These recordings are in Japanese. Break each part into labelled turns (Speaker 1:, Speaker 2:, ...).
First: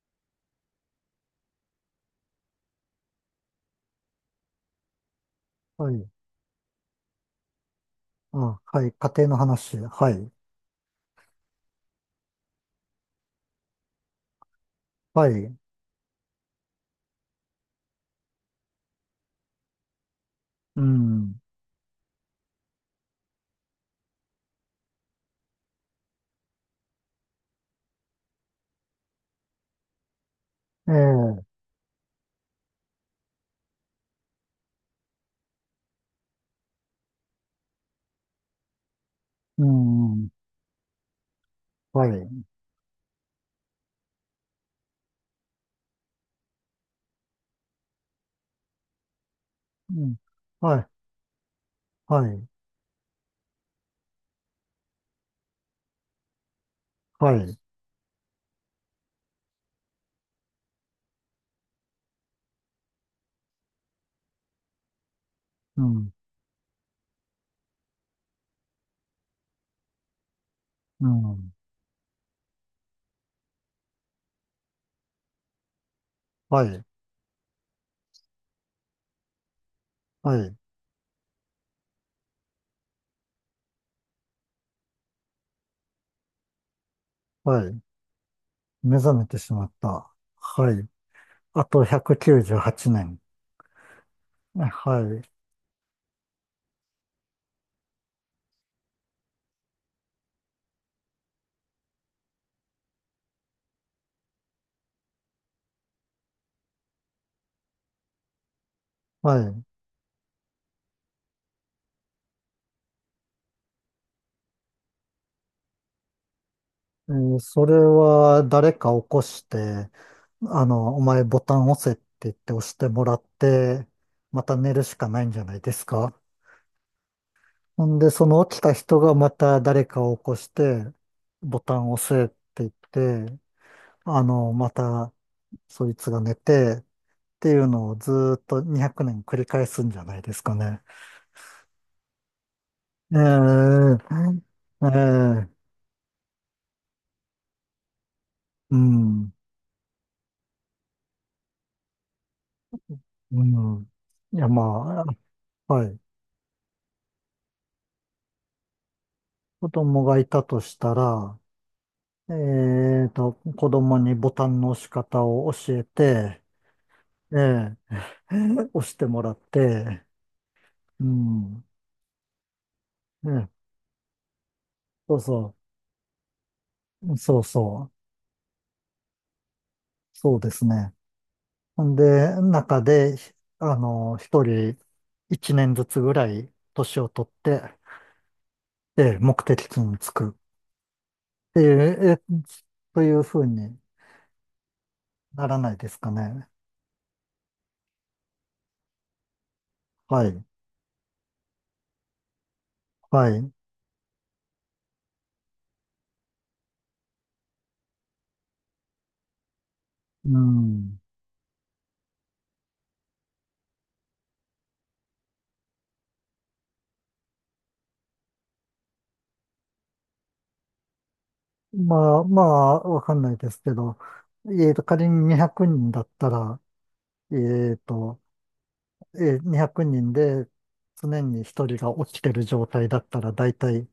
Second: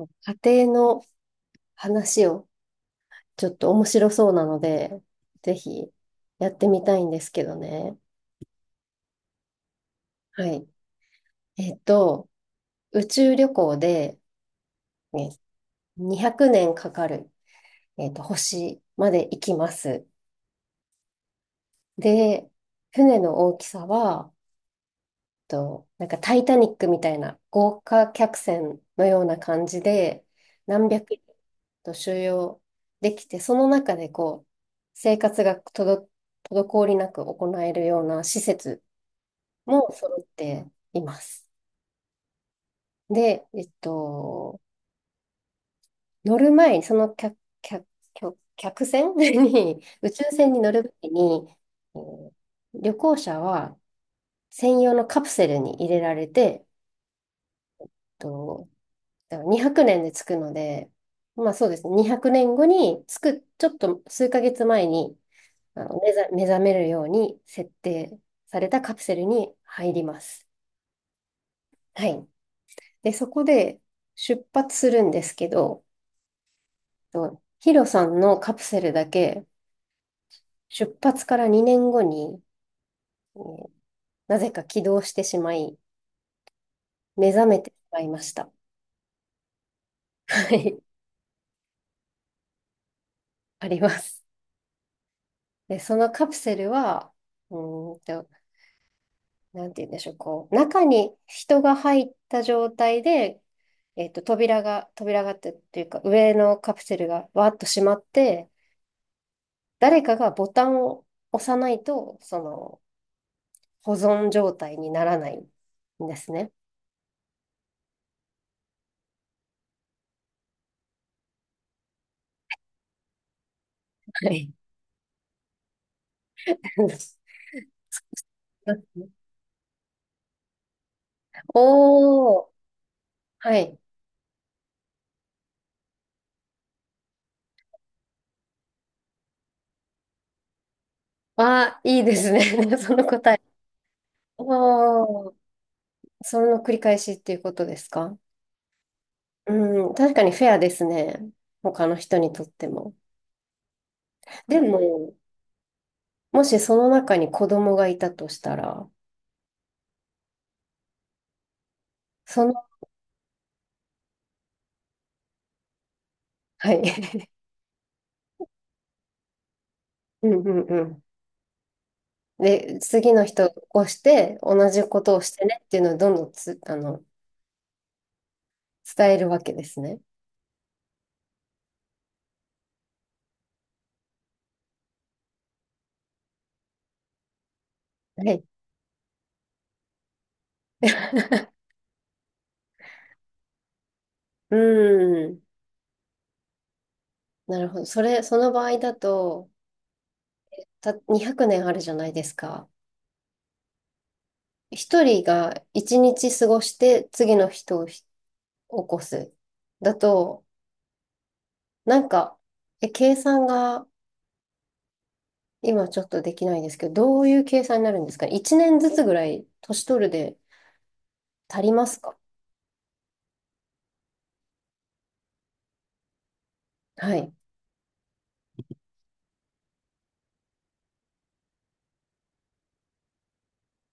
Speaker 1: 家庭の話をちょっと面白そうなので、ぜひ
Speaker 2: はい。
Speaker 1: やってみたいんですけどね。
Speaker 2: あ、はい。家庭の話。はい。
Speaker 1: はい。えっと、宇宙旅行で、
Speaker 2: は
Speaker 1: ね、
Speaker 2: い。
Speaker 1: 200年かかる、星まで行きます。
Speaker 2: うん。
Speaker 1: で、船の大きさはと、なんかタイタニックみたいな豪華客船のような感じで、何
Speaker 2: え
Speaker 1: 百人
Speaker 2: え。
Speaker 1: と収容できて、その中でこう、生活がとど、滞りなく行えるような施設
Speaker 2: う
Speaker 1: も揃っ
Speaker 2: ん。
Speaker 1: ています。
Speaker 2: はい。
Speaker 1: で、乗る前に、客客船 に、
Speaker 2: う
Speaker 1: 宇
Speaker 2: ん。
Speaker 1: 宙船に乗
Speaker 2: はい。
Speaker 1: る前に、え
Speaker 2: は
Speaker 1: ー
Speaker 2: い。
Speaker 1: 旅行者は専用のカプセルに入れられて、
Speaker 2: はい。
Speaker 1: とだから200年で着くので、まあそうですね、200年後に着く、ちょっと数ヶ月前に
Speaker 2: うん。
Speaker 1: 目覚めるように設定されたカプセルに入ります。
Speaker 2: うん。
Speaker 1: はい。で、そこで出発するんですけど、
Speaker 2: はい。
Speaker 1: とヒロさんのカプセルだけ
Speaker 2: はい。
Speaker 1: 出発から2年後に、えーなぜか起動してしまい、目覚めて
Speaker 2: は
Speaker 1: し
Speaker 2: い。
Speaker 1: まいました。
Speaker 2: 目覚めてしまった。
Speaker 1: は
Speaker 2: は
Speaker 1: い、
Speaker 2: い。あと198年。
Speaker 1: あります。
Speaker 2: はい。
Speaker 1: で、そのカプセルは、うーんとなんて言うんでしょう、こう、中に人が入った状態で、えっと、扉がってっていうか、上のカプセルがわーっと閉まって、
Speaker 2: はい。
Speaker 1: 誰かがボタンを押さないと、その、保存状態にならないんですね。
Speaker 2: それは誰か起こして、お前ボタン押せって言って押してもらって、
Speaker 1: は
Speaker 2: ま
Speaker 1: い。
Speaker 2: た寝るしかないんじゃないですか？ ほんで、その起きた人がまた誰かを起こして、ボタンを押せっ
Speaker 1: おー、
Speaker 2: て言って、
Speaker 1: はい。
Speaker 2: またそいつが寝てっていうのをずーっと200年繰り返すんじゃないですかね。
Speaker 1: あー、いいですね。その答え。
Speaker 2: ええ
Speaker 1: おー、
Speaker 2: ええ
Speaker 1: その繰り返しっていうことですか？
Speaker 2: うん、
Speaker 1: うん、確かにフェアですね。他の人にとっても。
Speaker 2: うん。いや、
Speaker 1: で
Speaker 2: ま
Speaker 1: も、
Speaker 2: あ、はい。
Speaker 1: もしその中に子供がいたとしたら、
Speaker 2: 子供がいたとしたら、
Speaker 1: その、
Speaker 2: 子供にボタンの押し方を教えて、
Speaker 1: はい。
Speaker 2: ええ押してもらって、
Speaker 1: うんうんうん。
Speaker 2: うん。
Speaker 1: で、次の人
Speaker 2: え
Speaker 1: を
Speaker 2: え
Speaker 1: 起こして、同じこと
Speaker 2: そ
Speaker 1: を
Speaker 2: う
Speaker 1: して
Speaker 2: そ
Speaker 1: ね
Speaker 2: う。
Speaker 1: っていうのをどんどんつ、あの、
Speaker 2: そうそう、
Speaker 1: 伝えるわけですね。
Speaker 2: そうですね。で、中で、一人一年ずつぐらい年を取って、
Speaker 1: はい。
Speaker 2: で、目的地に着くって いう、というふうに
Speaker 1: うん。
Speaker 2: ならないですかね。
Speaker 1: なるほど。それ、その場合だと、
Speaker 2: はい、
Speaker 1: た、200年あるじゃないですか。
Speaker 2: はい。
Speaker 1: 一人が一日過ごして次の人を起こす。だ
Speaker 2: う
Speaker 1: と、
Speaker 2: ん。
Speaker 1: なんか、え、計算が今ちょっとできないですけど、どういう計算になるんですか？ 1 年ずつぐらい年取るで足りますか？
Speaker 2: まあ、まあ、わかんないですけど、仮に200人だったら、
Speaker 1: はい。
Speaker 2: えっと、2人で常に一人が起きてる状態だったら、だいたい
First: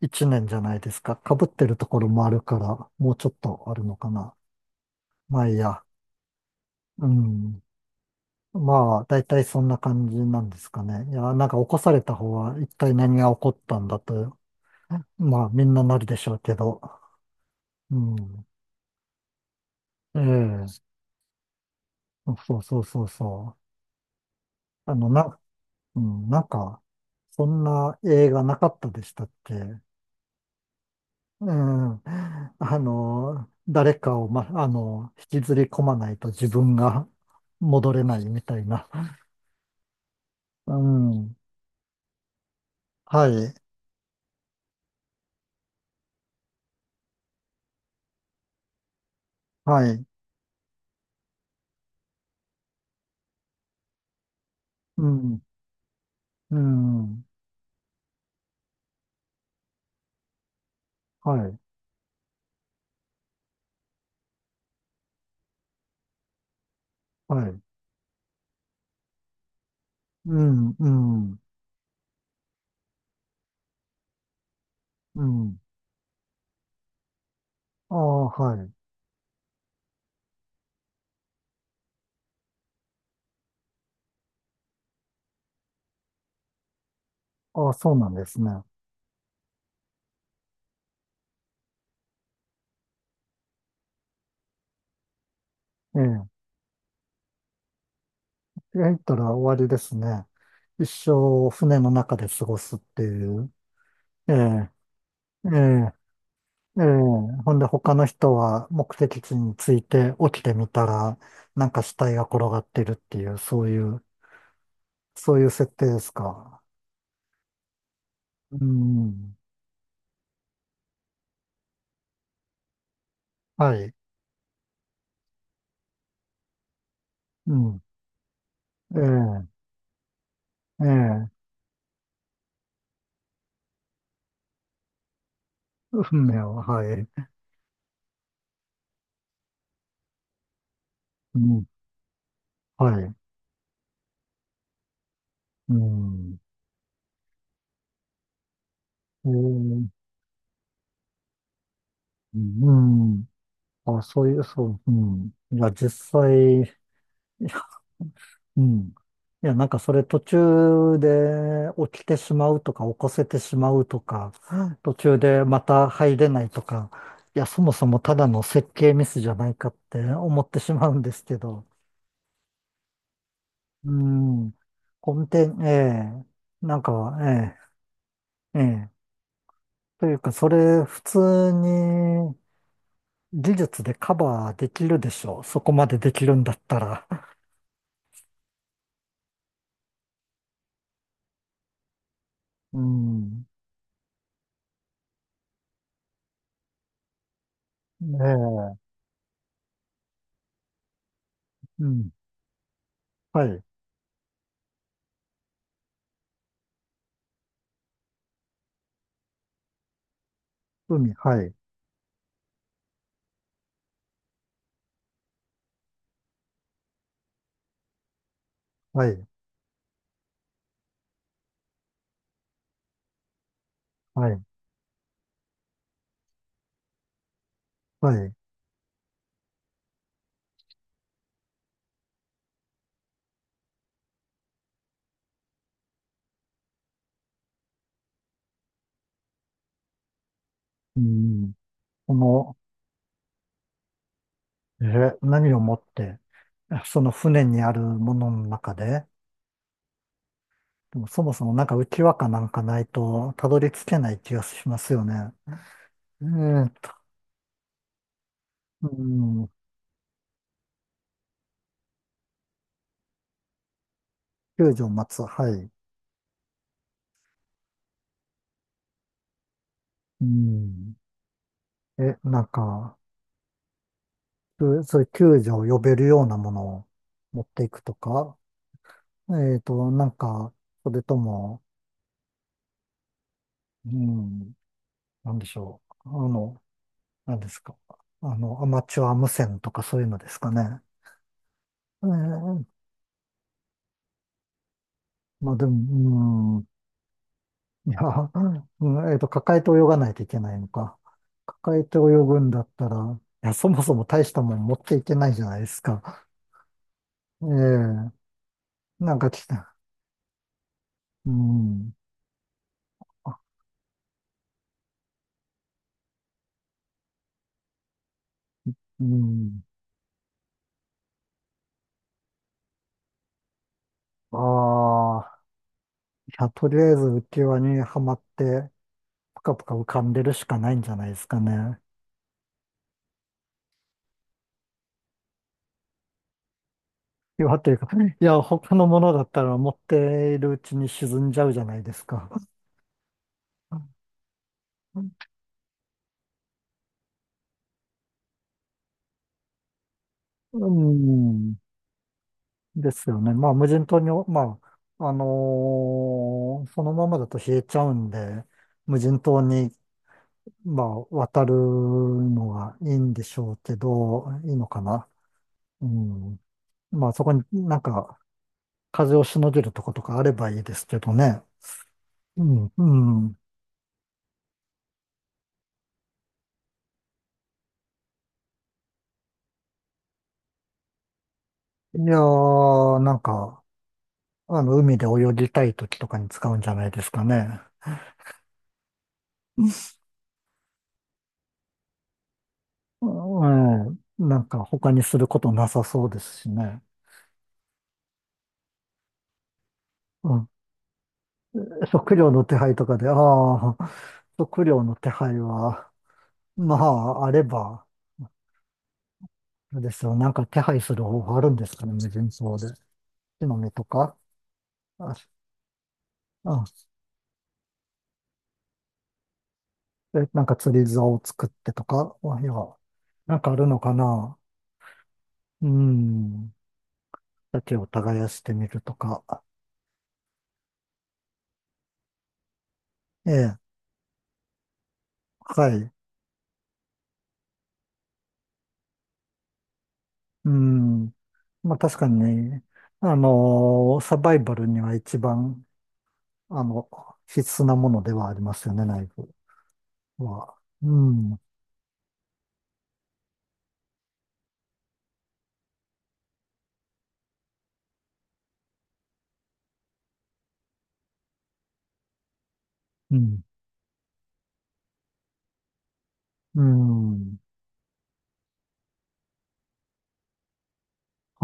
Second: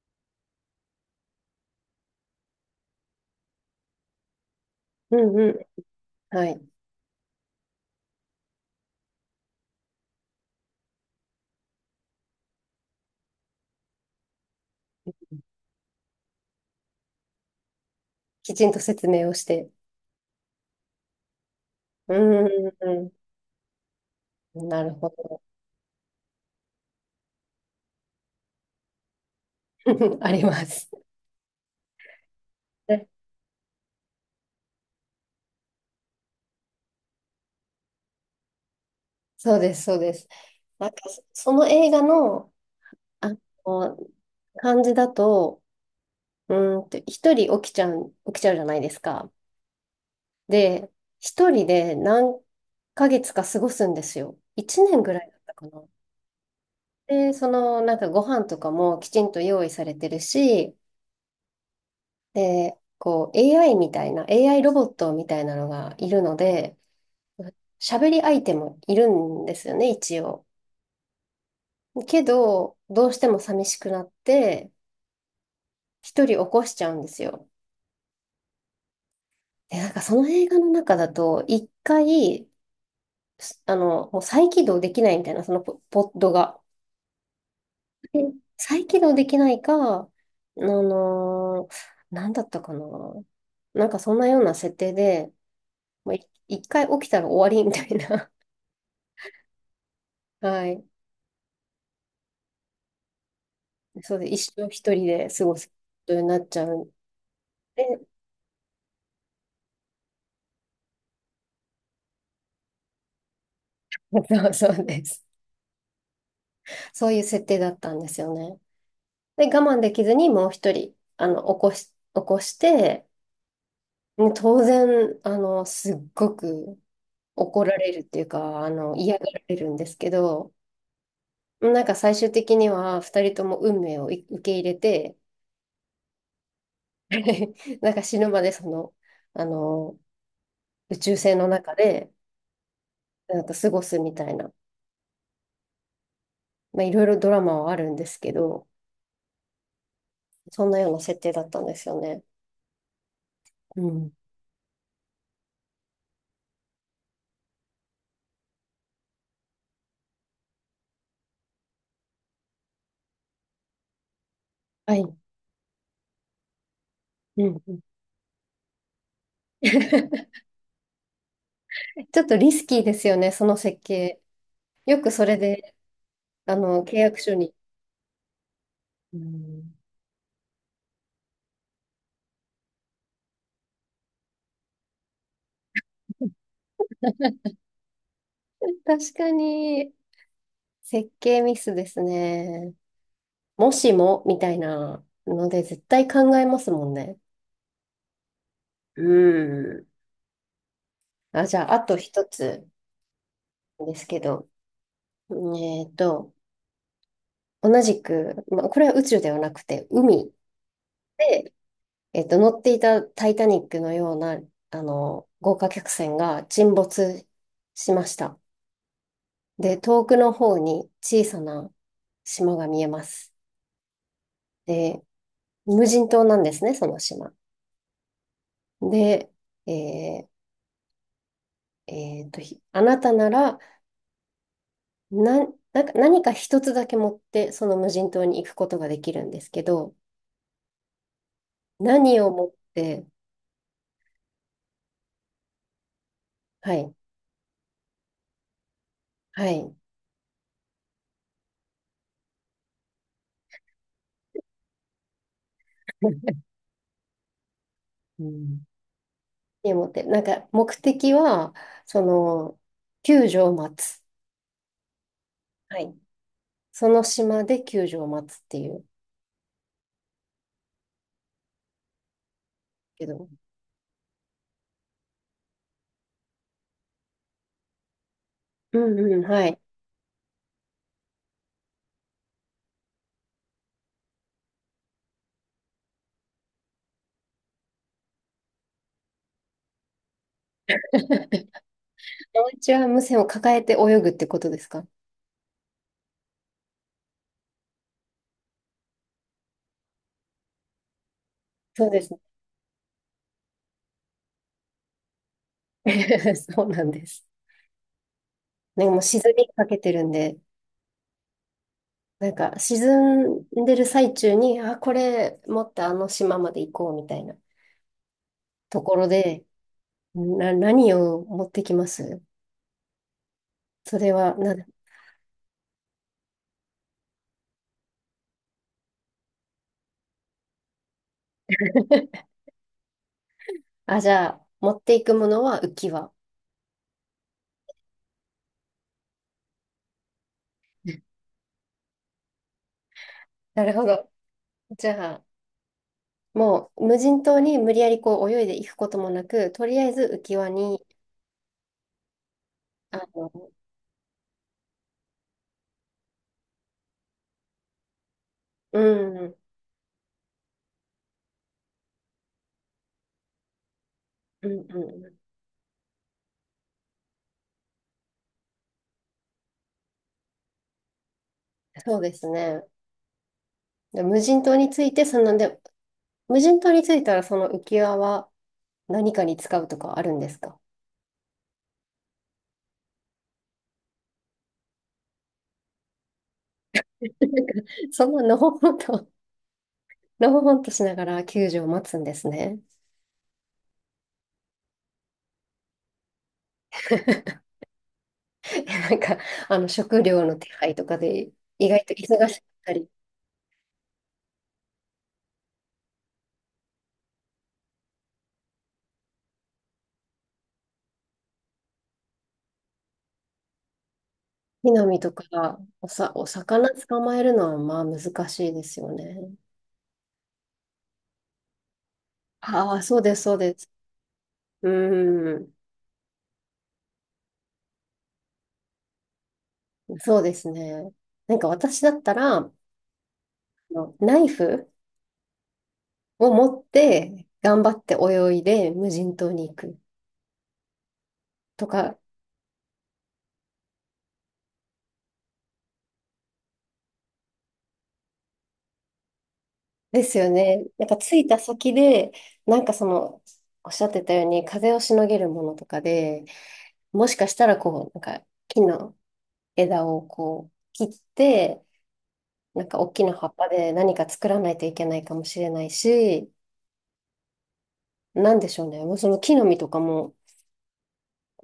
Speaker 2: 一年じゃないですか。被ってるところもあるから、もうちょっとあるのかな。
Speaker 1: うん
Speaker 2: ま
Speaker 1: う
Speaker 2: あいいや。
Speaker 1: ん。はい。
Speaker 2: うん。まあ、だいたいそんな感じなんですかね。いや、なんか起こされた方は一体何が起こったんだと、まあみんななるでしょうけど。うん。
Speaker 1: きちんと説明をして。
Speaker 2: ええ。
Speaker 1: う
Speaker 2: そう
Speaker 1: ん
Speaker 2: そう
Speaker 1: う
Speaker 2: そう
Speaker 1: ん
Speaker 2: そ
Speaker 1: うん。な
Speaker 2: う。
Speaker 1: るほど。
Speaker 2: なんか、そんな映画なかったでしたっけ？う
Speaker 1: あります。
Speaker 2: ん。
Speaker 1: ね、
Speaker 2: 誰かを、ま、あの、引きずり込まないと自分が戻れないみたいな。
Speaker 1: そうです、そうです。
Speaker 2: う
Speaker 1: なんか、そ
Speaker 2: ん。
Speaker 1: その映画の、
Speaker 2: は
Speaker 1: あ
Speaker 2: い。
Speaker 1: の、感じだと、一人起きちゃう、起きちゃうじゃないですか。
Speaker 2: はい。
Speaker 1: で、一人で何ヶ月か過ごすんですよ。一年
Speaker 2: う
Speaker 1: ぐらいだっ
Speaker 2: ん。
Speaker 1: たかな。
Speaker 2: うん。
Speaker 1: で、その、なんかご飯とかもきちんと用意されてるし、
Speaker 2: はい。
Speaker 1: で、こう、AI みたいな、AI ロボットみたいなのがいるので、
Speaker 2: はい。
Speaker 1: 喋り相手もいるんですよね、一
Speaker 2: う
Speaker 1: 応。
Speaker 2: ん。うん。
Speaker 1: けど、どうしても寂しくなって、
Speaker 2: うん。
Speaker 1: 一人起こしちゃうんですよ。
Speaker 2: ああ、はい。
Speaker 1: で、なんかその映画の中だと、一回、あの、もう再起動できないみたいな、ポッドが。
Speaker 2: ああ、そうなん
Speaker 1: え
Speaker 2: ですね。
Speaker 1: 再起動できないか、あのーなんだったかな。なんかそんなような設定で、
Speaker 2: え
Speaker 1: もう
Speaker 2: え。
Speaker 1: 一回起きたら終わりみたいな。
Speaker 2: 入ったら終わりですね。
Speaker 1: はい。
Speaker 2: 一生船の中で過ごすっていう。
Speaker 1: そうで、
Speaker 2: え
Speaker 1: 一生
Speaker 2: え。
Speaker 1: 一人で過
Speaker 2: え
Speaker 1: ごすこ
Speaker 2: え。
Speaker 1: とになっちゃ
Speaker 2: え
Speaker 1: う
Speaker 2: え。
Speaker 1: ん
Speaker 2: ほんで他の
Speaker 1: で、
Speaker 2: 人は目的地に着いて起きてみたら、なんか死体が転がってるっていう、そういう、
Speaker 1: そうそうです。
Speaker 2: そういう設定ですか？
Speaker 1: そういう設定だったんですよね。
Speaker 2: うん。
Speaker 1: で、我慢できずにもう一人、あの、起こし、起こして、
Speaker 2: はい。
Speaker 1: もう当然、あの、すっごく
Speaker 2: う
Speaker 1: 怒ら
Speaker 2: ん。
Speaker 1: れるっていうか、あの、嫌がら
Speaker 2: え
Speaker 1: れるんですけど、
Speaker 2: え。ええ。
Speaker 1: なんか最終的には二人とも運命を受け入れて、
Speaker 2: 運命は、はい。
Speaker 1: なんか死ぬまでその、あの、宇宙船
Speaker 2: う
Speaker 1: の
Speaker 2: ん、
Speaker 1: 中で
Speaker 2: はい。
Speaker 1: なんか過ごすみたいな、
Speaker 2: うん。
Speaker 1: まあ、いろいろドラマはあるんですけど、
Speaker 2: えー、
Speaker 1: そんなような設定だったんですよね。
Speaker 2: うん。
Speaker 1: う
Speaker 2: あ、
Speaker 1: ん。
Speaker 2: そういう、そう、うん。いや、実際、いやうん。いや、なんかそれ途中で起きてしまうとか、起こせてしまうとか、途
Speaker 1: はい。
Speaker 2: 中でまた入れないとか、い
Speaker 1: う
Speaker 2: や、
Speaker 1: ん
Speaker 2: そも
Speaker 1: うん。
Speaker 2: そもただの設計ミスじゃないかっ て思ってしまうんですけど、
Speaker 1: ちょっとリスキーですよね、その設
Speaker 2: う
Speaker 1: 計。
Speaker 2: ん。
Speaker 1: よくそ
Speaker 2: 根
Speaker 1: れ
Speaker 2: 底、え
Speaker 1: で、
Speaker 2: え
Speaker 1: あ
Speaker 2: なん
Speaker 1: の、契
Speaker 2: か、
Speaker 1: 約書に。
Speaker 2: ええええ
Speaker 1: うん。
Speaker 2: というか、それ普通に、技術でカバーできるでしょう。そこまでできるん だったら。
Speaker 1: 確かに、設計ミスですね。
Speaker 2: うん。
Speaker 1: もしも、みたいなので、絶対考えますもんね。
Speaker 2: ねえ。
Speaker 1: うん。あ、じゃあ、あ
Speaker 2: う
Speaker 1: と
Speaker 2: ん。
Speaker 1: 一つ
Speaker 2: はい。
Speaker 1: ですけど、えっと、同じく、まあ、これは宇宙ではなくて、海
Speaker 2: 海、は
Speaker 1: で、
Speaker 2: い。
Speaker 1: 乗っていたタイタニックのような、あの、豪華客船が沈没しました。
Speaker 2: はい。
Speaker 1: で、遠くの方に小さな島が見えます。
Speaker 2: はい。
Speaker 1: で、無人島なんですね、その島。
Speaker 2: はい。
Speaker 1: で、えあなたなら、な、なんか何か一つだけ持って、その無人島に行くことができるんですけど、
Speaker 2: うん。こ
Speaker 1: 何を持っ
Speaker 2: の、
Speaker 1: て、
Speaker 2: 何を持って、
Speaker 1: はい、
Speaker 2: その船にあるものの中で、
Speaker 1: はい。
Speaker 2: でもそもそもなんか浮き輪かなんかないと、たどり着けない気がしますよね。え ーと、
Speaker 1: うん。
Speaker 2: うん。
Speaker 1: 何を持って、なんか目的は、その、救助を待つ。
Speaker 2: 救助を待つ。はい。
Speaker 1: はい。その島で救助を待つっていう。
Speaker 2: うん。え、なんか、
Speaker 1: けど、
Speaker 2: そういう救助を呼べるようなものを持っていくとか、
Speaker 1: うんうん、はい。
Speaker 2: なんか、それとも、うん、なんでしょう。なんですか。アマチュア無線とかそういうのですかね。え
Speaker 1: お
Speaker 2: ー
Speaker 1: 家は無線を抱えて泳ぐってことですか？
Speaker 2: まあでも、うん、いや、うん抱えて泳がないといけないのか。抱え
Speaker 1: そう
Speaker 2: て
Speaker 1: で
Speaker 2: 泳
Speaker 1: すね。
Speaker 2: ぐんだったら、いや、そもそも大したもん持っていけないじゃないですか。
Speaker 1: そうなんです。
Speaker 2: ええ
Speaker 1: ね、もう
Speaker 2: なん
Speaker 1: 沈
Speaker 2: か来
Speaker 1: みか
Speaker 2: た。
Speaker 1: けてるんで、
Speaker 2: うん。
Speaker 1: なんか沈
Speaker 2: あ
Speaker 1: んでる最中に、あ、これ持ってあの島まで行こうみたいなとこ
Speaker 2: う
Speaker 1: ろで、
Speaker 2: ん。
Speaker 1: 何を持ってきますそれは、
Speaker 2: ああ、いや、とりあえず浮き輪にはまって、ぷかぷか浮かんでるしかないんじゃないですかね。
Speaker 1: あ、じゃあ、持っていくものは浮き輪。
Speaker 2: 岩というか、いや、他のものだったら持っているうちに 沈んじゃうじゃないですか。
Speaker 1: なるほど。じゃあ、もう無人島に無理やりこう泳いでいくこともなく、とりあえず浮き輪
Speaker 2: う
Speaker 1: に、
Speaker 2: ん、で
Speaker 1: あ
Speaker 2: すよ
Speaker 1: の、
Speaker 2: ね。まあ、無人島に、まあ、そのままだと冷えちゃうんで、
Speaker 1: う
Speaker 2: 無
Speaker 1: ん、
Speaker 2: 人
Speaker 1: うん、
Speaker 2: 島に、まあ、渡るのがいいんでしょうけど、
Speaker 1: うん、
Speaker 2: いいの
Speaker 1: う
Speaker 2: かな。
Speaker 1: ん。
Speaker 2: うん。まあ、そこになんか、風をしのげるとことかあればいいですけどね。
Speaker 1: そうです
Speaker 2: う
Speaker 1: ね。
Speaker 2: ん、うん。
Speaker 1: で、無人島についたらその浮き輪は何かに使うとかあるんですか？
Speaker 2: いやー、なんか、海で泳ぎたい時とかに使うんじゃないで
Speaker 1: な
Speaker 2: すかね。
Speaker 1: んか、そんなのほほんと、のほほんとしながら救助を待つんですね。
Speaker 2: うん、うんなんか他にすることなさそうですしね。
Speaker 1: なんか、あの、食料の
Speaker 2: う
Speaker 1: 手
Speaker 2: ん、
Speaker 1: 配とかで意外と忙
Speaker 2: 食料
Speaker 1: しか
Speaker 2: の
Speaker 1: っ
Speaker 2: 手
Speaker 1: た
Speaker 2: 配と
Speaker 1: り、
Speaker 2: かで、ああ、食料の手配は、まあ、あれば、あれですよ、なんか手配する方法あるんですかね、無人島で。木の実とか、
Speaker 1: 木の実と
Speaker 2: あ、
Speaker 1: かおさ、お
Speaker 2: あ、
Speaker 1: 魚捕まえるのはまあ難しいですよね。
Speaker 2: なんか釣り竿を作ってとか、あいや、
Speaker 1: ああ、そうです、そう
Speaker 2: なんかあ
Speaker 1: で
Speaker 2: る
Speaker 1: す。
Speaker 2: のかな。
Speaker 1: うーん、
Speaker 2: うん、だを耕してみるとか。
Speaker 1: そうですね。なんか私だったら、あ
Speaker 2: ええ
Speaker 1: のナイフ
Speaker 2: はい。
Speaker 1: を持って頑張って泳いで無人島に行く
Speaker 2: うん。
Speaker 1: と
Speaker 2: まあ確
Speaker 1: か
Speaker 2: かにね、サバイバルには一番、あの、必須なものではありますよね、ナイフ
Speaker 1: ですよ
Speaker 2: は。
Speaker 1: ね。なん
Speaker 2: う
Speaker 1: か着いた
Speaker 2: ん。
Speaker 1: 先で、なんかその、おっしゃってたように、風をしのげるものとかで、もしかしたらこう、なんか木の枝をこう切って、なんか大きな
Speaker 2: う
Speaker 1: 葉っ
Speaker 2: ん。
Speaker 1: ぱで何か作らないといけないかもしれないし、
Speaker 2: うん。
Speaker 1: なんでしょうね。もうその木の実とかも、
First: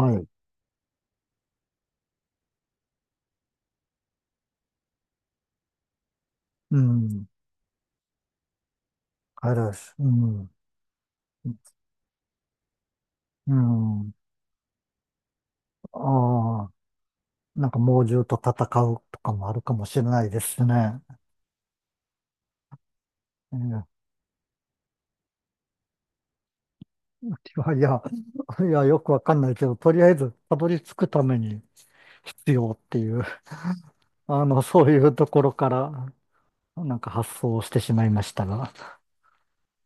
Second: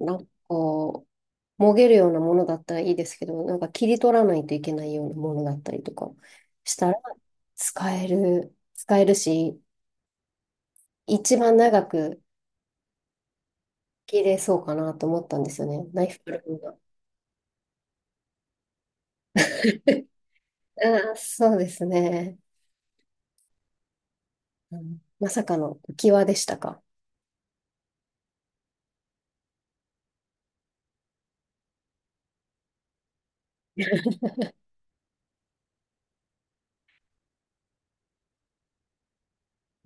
Speaker 1: なんか
Speaker 2: い。
Speaker 1: こう、もげるようなものだったらいいですけど、なんか切り取らないといけないようなものだったりとかし
Speaker 2: う
Speaker 1: たら、
Speaker 2: ん。
Speaker 1: 使える
Speaker 2: あ
Speaker 1: し、
Speaker 2: れです。うん。
Speaker 1: 一番長く、
Speaker 2: うん。
Speaker 1: 切れそうかなと思ったんですよね。
Speaker 2: あ
Speaker 1: ナイフプラン
Speaker 2: あ、
Speaker 1: が。
Speaker 2: なんか猛獣と戦うとかもあるかもしれ ないですね。
Speaker 1: あー、そうですね。
Speaker 2: ええ
Speaker 1: うん。まさかの浮き輪でしたか。
Speaker 2: いや、いや、いや、よくわかんないけど、とりあえずたどり着くために必要っていう、そういうところからなんか発想してしまいましたが。